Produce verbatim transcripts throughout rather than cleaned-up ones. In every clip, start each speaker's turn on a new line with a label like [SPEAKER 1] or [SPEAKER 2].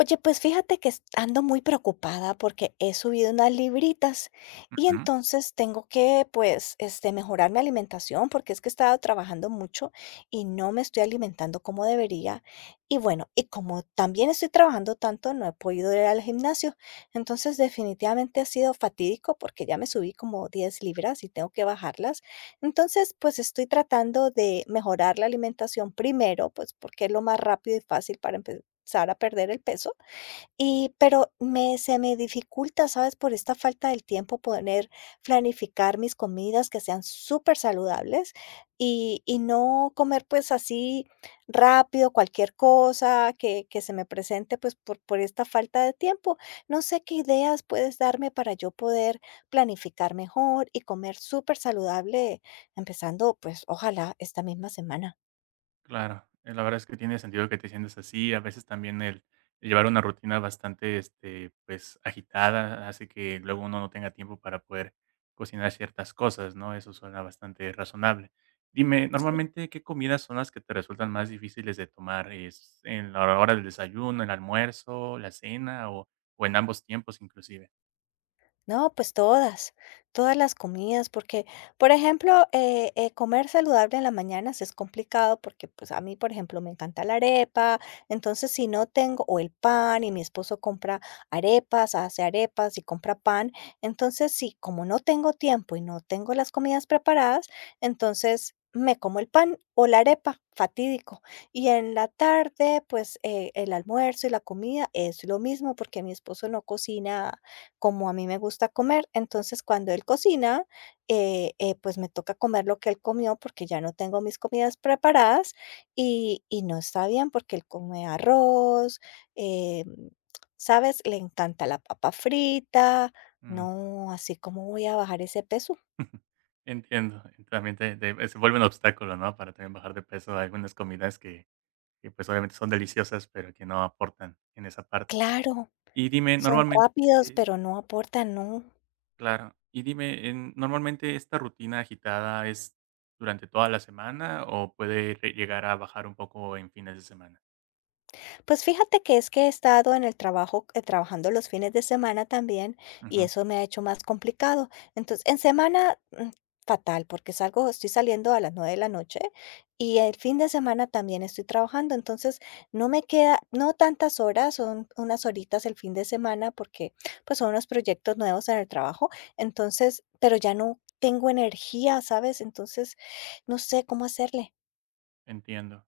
[SPEAKER 1] Oye, pues fíjate que es- ando muy preocupada porque he subido unas libritas y
[SPEAKER 2] Ujú,
[SPEAKER 1] entonces tengo que, pues, este, mejorar mi alimentación porque es que he estado trabajando mucho y no me estoy alimentando como debería. Y bueno, y como también estoy trabajando tanto, no he podido ir al gimnasio. Entonces, definitivamente ha sido fatídico porque ya me subí como diez libras y tengo que bajarlas. Entonces, pues estoy tratando de mejorar la alimentación primero, pues porque es lo más rápido y fácil para empezar empezar a perder el peso, y pero me se me dificulta, ¿sabes? Por esta falta del tiempo poder planificar mis comidas que sean súper saludables y y no comer, pues, así rápido cualquier cosa que que se me presente, pues, por por esta falta de tiempo. No sé qué ideas puedes darme para yo poder planificar mejor y comer súper saludable empezando, pues, ojalá esta misma semana.
[SPEAKER 2] claro. Eh, la verdad es que tiene sentido que te sientas así. A veces también el el llevar una rutina bastante, este, pues, agitada hace que luego uno no tenga tiempo para poder cocinar ciertas cosas, ¿no? Eso suena bastante razonable. Dime, normalmente, ¿qué comidas son las que te resultan más difíciles de tomar? ¿Es en la hora del desayuno, el almuerzo, la cena o, o en ambos tiempos inclusive?
[SPEAKER 1] No, pues todas, todas las comidas, porque, por ejemplo, eh, eh, comer saludable en las mañanas es complicado porque, pues, a mí, por ejemplo, me encanta la arepa, entonces si no tengo, o el pan, y mi esposo compra arepas, hace arepas y compra pan, entonces sí, como no tengo tiempo y no tengo las comidas preparadas, entonces me como el pan o la arepa, fatídico. Y en la tarde, pues, eh, el almuerzo y la comida es lo mismo porque mi esposo no cocina como a mí me gusta comer. Entonces, cuando él cocina, eh, eh, pues me toca comer lo que él comió porque ya no tengo mis comidas preparadas y, y no está bien porque él come arroz, eh, ¿sabes? Le encanta la papa frita.
[SPEAKER 2] Mm,
[SPEAKER 1] No, así como voy a bajar ese peso.
[SPEAKER 2] entiendo. También te- te- se vuelve un obstáculo, ¿no? Para también bajar de peso algunas comidas que, que, pues, obviamente son deliciosas, pero que no aportan en esa parte.
[SPEAKER 1] Claro,
[SPEAKER 2] Y dime,
[SPEAKER 1] son
[SPEAKER 2] normalmente
[SPEAKER 1] rápidos, pero no aportan, no.
[SPEAKER 2] claro. Y dime, en normalmente, ¿esta rutina agitada es durante toda la semana o puede re llegar a bajar un poco en fines de semana?
[SPEAKER 1] Pues fíjate que es que he estado en el trabajo, eh, trabajando los fines de semana también, y
[SPEAKER 2] Ujú,
[SPEAKER 1] eso me ha hecho más complicado. Entonces, en semana, mm, fatal, porque salgo, estoy saliendo a las nueve de la noche y el fin de semana también estoy trabajando. Entonces, no me queda, no tantas horas, son unas horitas el fin de semana, porque pues son unos proyectos nuevos en el trabajo. Entonces, pero ya no tengo energía, ¿sabes? Entonces, no sé cómo hacerle.
[SPEAKER 2] entiendo.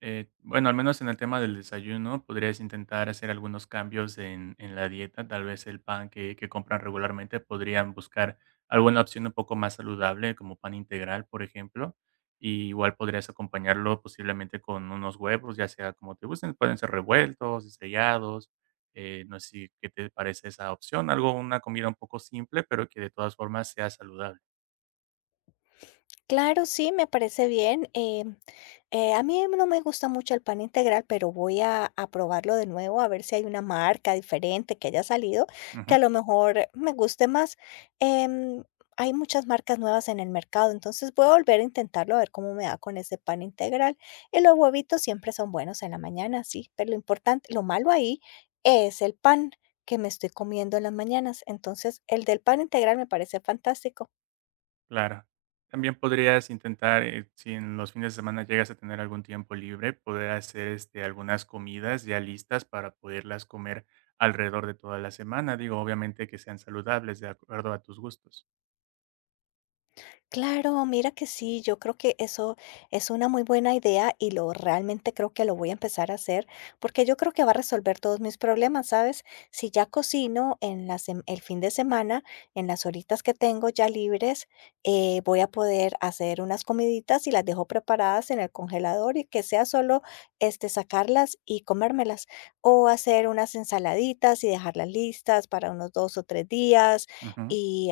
[SPEAKER 2] Eh, bueno, al menos en el tema del desayuno, podrías intentar hacer algunos cambios en, en la dieta. Tal vez el pan que, que compran regularmente podrían buscar alguna opción un poco más saludable, como pan integral, por ejemplo. Y igual podrías acompañarlo posiblemente con unos huevos, ya sea como te gusten, pueden ser revueltos, estrellados. eh, no sé si- qué te parece esa opción, algo, una comida un poco simple, pero que de todas formas sea saludable.
[SPEAKER 1] Claro, sí, me parece bien. Em, eh, a mí no me gusta mucho el pan integral, pero voy a, a probarlo de nuevo, a ver si hay una marca diferente que haya salido, que
[SPEAKER 2] Ujú.
[SPEAKER 1] a lo mejor me guste más. Em, Hay muchas marcas nuevas en el mercado, entonces voy a volver a intentarlo, a ver cómo me da con ese pan integral. Y los huevitos siempre son buenos en la mañana, sí, pero lo importante, lo malo ahí es el pan que me estoy comiendo en las mañanas. Entonces, el del pan integral me parece fantástico.
[SPEAKER 2] Claro. También podrías intentar, eh, si en los fines de semana llegas a tener algún tiempo libre, poder hacer este, algunas comidas ya listas para poderlas comer alrededor de toda la semana. Digo, obviamente que sean saludables de acuerdo a tus gustos.
[SPEAKER 1] Claro, mira que sí, yo creo que eso es una muy buena idea y lo realmente creo que lo voy a empezar a hacer porque yo creo que va a resolver todos mis problemas, ¿sabes? Si ya cocino en la sem- el fin de semana, en las horitas que tengo ya libres, eh, voy a poder hacer unas comiditas y las dejo preparadas en el congelador y que sea solo este sacarlas y comérmelas o hacer unas ensaladitas y dejarlas listas para unos dos o tres días
[SPEAKER 2] Ujú.
[SPEAKER 1] y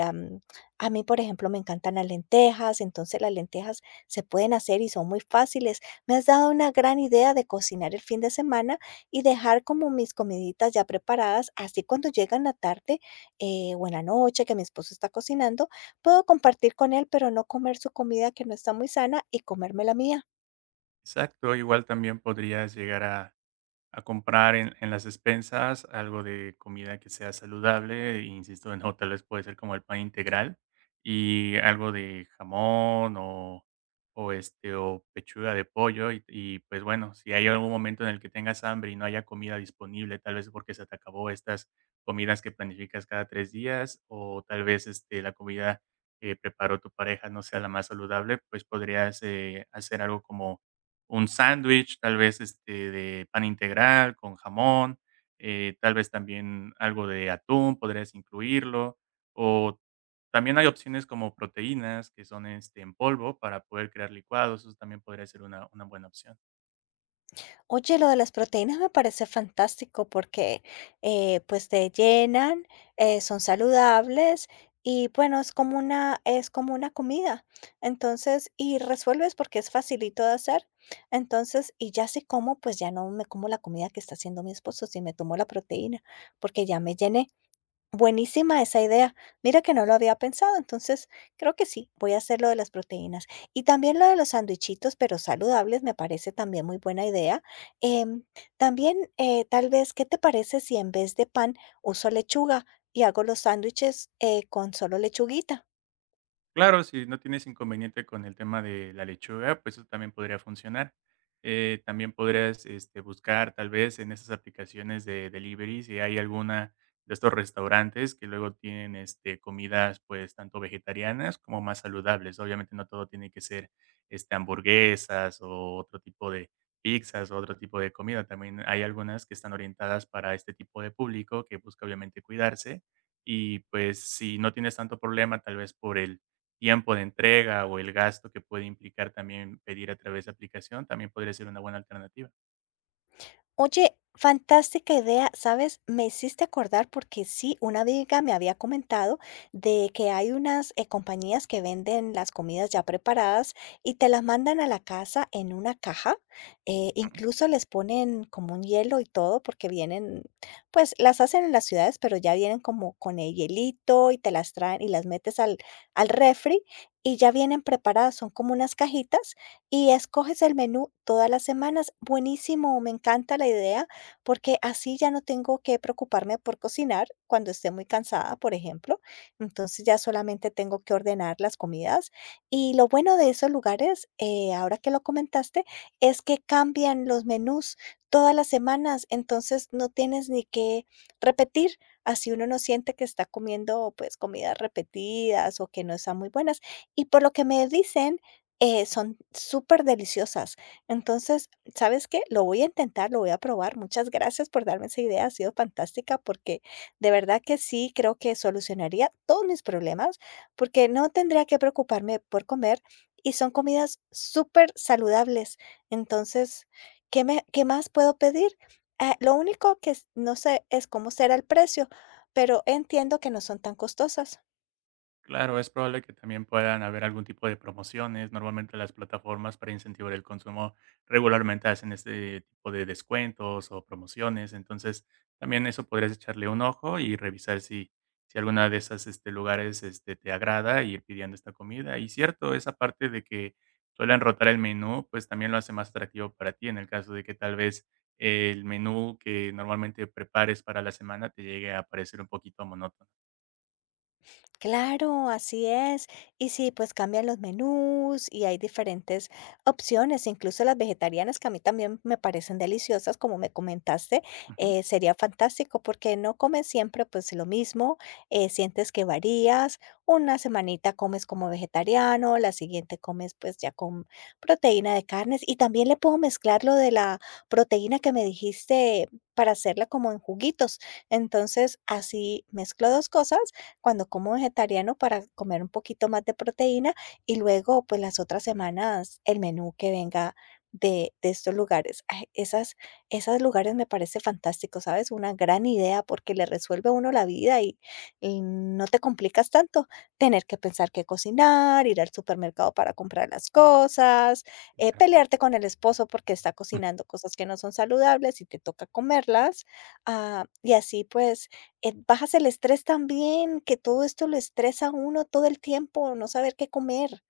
[SPEAKER 1] a mí, por ejemplo, me encantan las lentejas, entonces las lentejas se pueden hacer y son muy fáciles. Me has dado una gran idea de cocinar el fin de semana y dejar como mis comiditas ya preparadas, así cuando llega en la tarde eh, o en la noche que mi esposo está cocinando, puedo compartir con él, pero no comer su comida que no está muy sana y comerme la mía.
[SPEAKER 2] Exacto, igual también podrías llegar a a comprar en, en las despensas algo de comida que sea saludable, e insisto, no, tal vez puede ser como el pan integral y algo de jamón o, o este o pechuga de pollo y, y, pues bueno, si hay algún momento en el que tengas hambre y no haya comida disponible, tal vez porque se te acabó estas comidas que planificas cada tres días o tal vez este, la comida que preparó tu pareja no sea la más saludable, pues podrías eh, hacer algo como un sándwich, tal vez, este, de pan integral con jamón, eh, tal vez también algo de atún, podrías incluirlo. O también hay opciones como proteínas que son, este, en polvo para poder crear licuados, eso también podría ser una una buena opción.
[SPEAKER 1] Oye, lo de las proteínas me parece fantástico porque eh, pues te llenan, eh, son saludables y bueno, es como una, es como una comida. Entonces, y resuelves porque es facilito de hacer. Entonces, y ya si como, pues ya no me como la comida que está haciendo mi esposo, si me tomo la proteína, porque ya me llené. Buenísima esa idea. Mira que no lo había pensado, entonces creo que sí, voy a hacer lo de las proteínas. Y también lo de los sandwichitos, pero saludables, me parece también muy buena idea. Em, También, eh, tal vez, ¿qué te parece si en vez de pan uso lechuga y hago los sándwiches eh, con solo lechuguita?
[SPEAKER 2] Claro, si no tienes inconveniente con el tema de la lechuga, pues eso también podría funcionar. Eh, también podrías este, buscar tal vez en esas aplicaciones de delivery si hay alguna de estos restaurantes que luego tienen este, comidas pues tanto vegetarianas como más saludables. Obviamente no todo tiene que ser este, hamburguesas o otro tipo de pizzas o otro tipo de comida. También hay algunas que están orientadas para este tipo de público que busca obviamente cuidarse. Y pues si no tienes tanto problema tal vez por el tiempo de entrega o el gasto que puede implicar también pedir a través de aplicación, también podría ser una buena alternativa.
[SPEAKER 1] Oye, fantástica idea, ¿sabes? Me hiciste acordar porque sí, una amiga me había comentado de que hay unas eh, compañías que venden las comidas ya preparadas y te las mandan a la casa en una caja. Eh, incluso les ponen como un hielo y todo porque vienen, pues las hacen en las ciudades, pero ya vienen como con el hielito y te las traen y las metes al, al refri y ya vienen preparadas. Son como unas cajitas y escoges el menú todas las semanas. Buenísimo, me encanta la idea, porque así ya no tengo que preocuparme por cocinar cuando esté muy cansada, por ejemplo. Entonces ya solamente tengo que ordenar las comidas. Y lo bueno de esos lugares, eh, ahora que lo comentaste, es que cambian los menús todas las semanas, entonces no tienes ni que repetir. Así uno no siente que está comiendo pues comidas repetidas o que no están muy buenas. Y por lo que me dicen, eh, son súper deliciosas. Entonces, ¿sabes qué? Lo voy a intentar, lo voy a probar. Muchas gracias por darme esa idea, ha sido fantástica porque de verdad que sí creo que solucionaría todos mis problemas, porque no tendría que preocuparme por comer y son comidas súper saludables. Entonces, ¿qué me qué más puedo pedir? Ah, lo único que s no sé es cómo será el precio, pero entiendo que no son tan costosas.
[SPEAKER 2] Claro, es probable que también puedan haber algún tipo de promociones. Normalmente las plataformas para incentivar el consumo regularmente hacen este tipo de descuentos o promociones. Entonces, también eso podrías echarle un ojo y revisar si, si alguna de esas este, lugares este, te agrada y ir pidiendo esta comida. Y cierto, esa parte de que suelen rotar el menú, pues también lo hace más atractivo para ti en el caso de que tal vez el menú que normalmente prepares para la semana te llegue a parecer un poquito monótono.
[SPEAKER 1] Claro, así es. Y sí, pues cambian los menús y hay diferentes opciones, incluso las vegetarianas que a mí también me parecen deliciosas, como me comentaste,
[SPEAKER 2] Ujú.
[SPEAKER 1] eh, sería fantástico porque no comes siempre pues lo mismo, eh, sientes que varías, una semanita comes como vegetariano, la siguiente comes pues ya con proteína de carnes y también le puedo mezclar lo de la proteína que me dijiste para hacerla como en juguitos. Entonces, así mezclo dos cosas cuando como vegetariano para comer un poquito más de proteína y luego pues las otras semanas el menú que venga de, de estos lugares. Ay, esas, esos lugares me parece fantástico, ¿sabes? Una gran idea porque le resuelve a uno la vida y, y no te complicas tanto tener que pensar qué cocinar, ir al supermercado para comprar las cosas, eh,
[SPEAKER 2] Claro.
[SPEAKER 1] pelearte con el esposo porque está cocinando cosas que no son saludables y te toca comerlas. Ah, y así pues eh, bajas el estrés también, que todo esto lo estresa a uno todo el tiempo, no saber qué comer.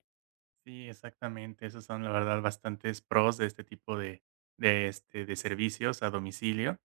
[SPEAKER 2] Sí, exactamente. Esos son, la verdad, bastantes pros de este tipo de, de, este, de servicios a domicilio.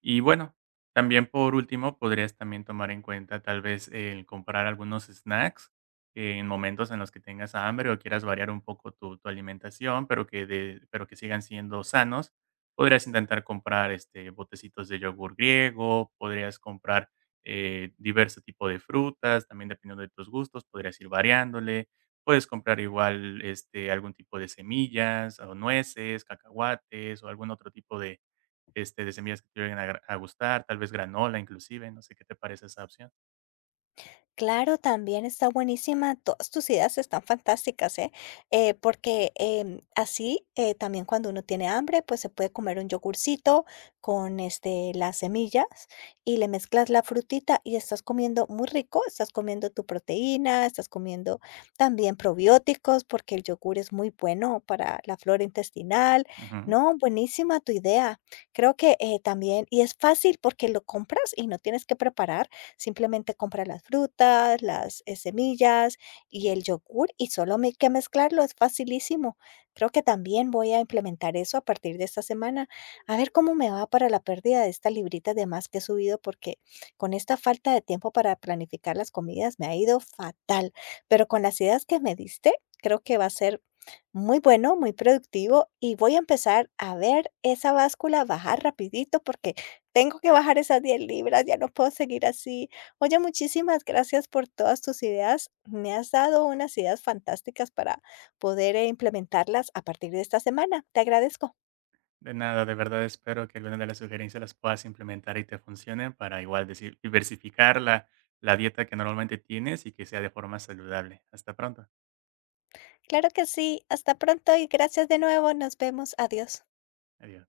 [SPEAKER 2] Y bueno, también por último, podrías también tomar en cuenta tal vez el comprar algunos snacks eh, en momentos en los que tengas hambre o quieras variar un poco tu, tu alimentación, pero que, de, pero que sigan siendo sanos. Podrías intentar comprar este, botecitos de yogur griego, podrías comprar eh, diverso tipo de frutas, también dependiendo de tus gustos, podrías ir variándole Puedes comprar igual, este, algún tipo de semillas, o nueces, cacahuates, o algún otro tipo de, este, de semillas que te lleguen a gra a gustar, tal vez granola, inclusive, no sé qué te parece esa opción.
[SPEAKER 1] Claro, también está buenísima. Todas tus ideas están fantásticas, ¿eh? Eh, porque em, así eh, también cuando uno tiene hambre, pues se puede comer un yogurcito con este, las semillas y le mezclas la frutita y estás comiendo muy rico, estás comiendo tu proteína, estás comiendo también probióticos porque el yogur es muy bueno para la flora intestinal.
[SPEAKER 2] Ujú.
[SPEAKER 1] No, buenísima tu idea. Creo que eh, también, y es fácil porque lo compras y no tienes que preparar. Simplemente compra las frutas, las eh, semillas y el yogur y solo hay que mezclarlo, es facilísimo. Creo que también voy a implementar eso a partir de esta semana. A ver cómo me va para la pérdida de estas libritas de más que he subido, porque con esta falta de tiempo para planificar las comidas me ha ido fatal. Pero con las ideas que me diste, creo que va a ser muy bueno, muy productivo y voy a empezar a ver esa báscula bajar rapidito porque tengo que bajar esas diez libras, ya no puedo seguir así. Oye, muchísimas gracias por todas tus ideas. Me has dado unas ideas fantásticas para poder eh, implementarlas a partir de esta semana. Te agradezco.
[SPEAKER 2] De nada, de verdad espero que alguna de las sugerencias las puedas implementar y te funcionen para igual decir diversificar la la dieta que normalmente tienes y que sea de forma saludable. Hasta pronto.
[SPEAKER 1] Claro que sí. Hasta pronto y gracias de nuevo. Nos vemos. Adiós.
[SPEAKER 2] Adiós.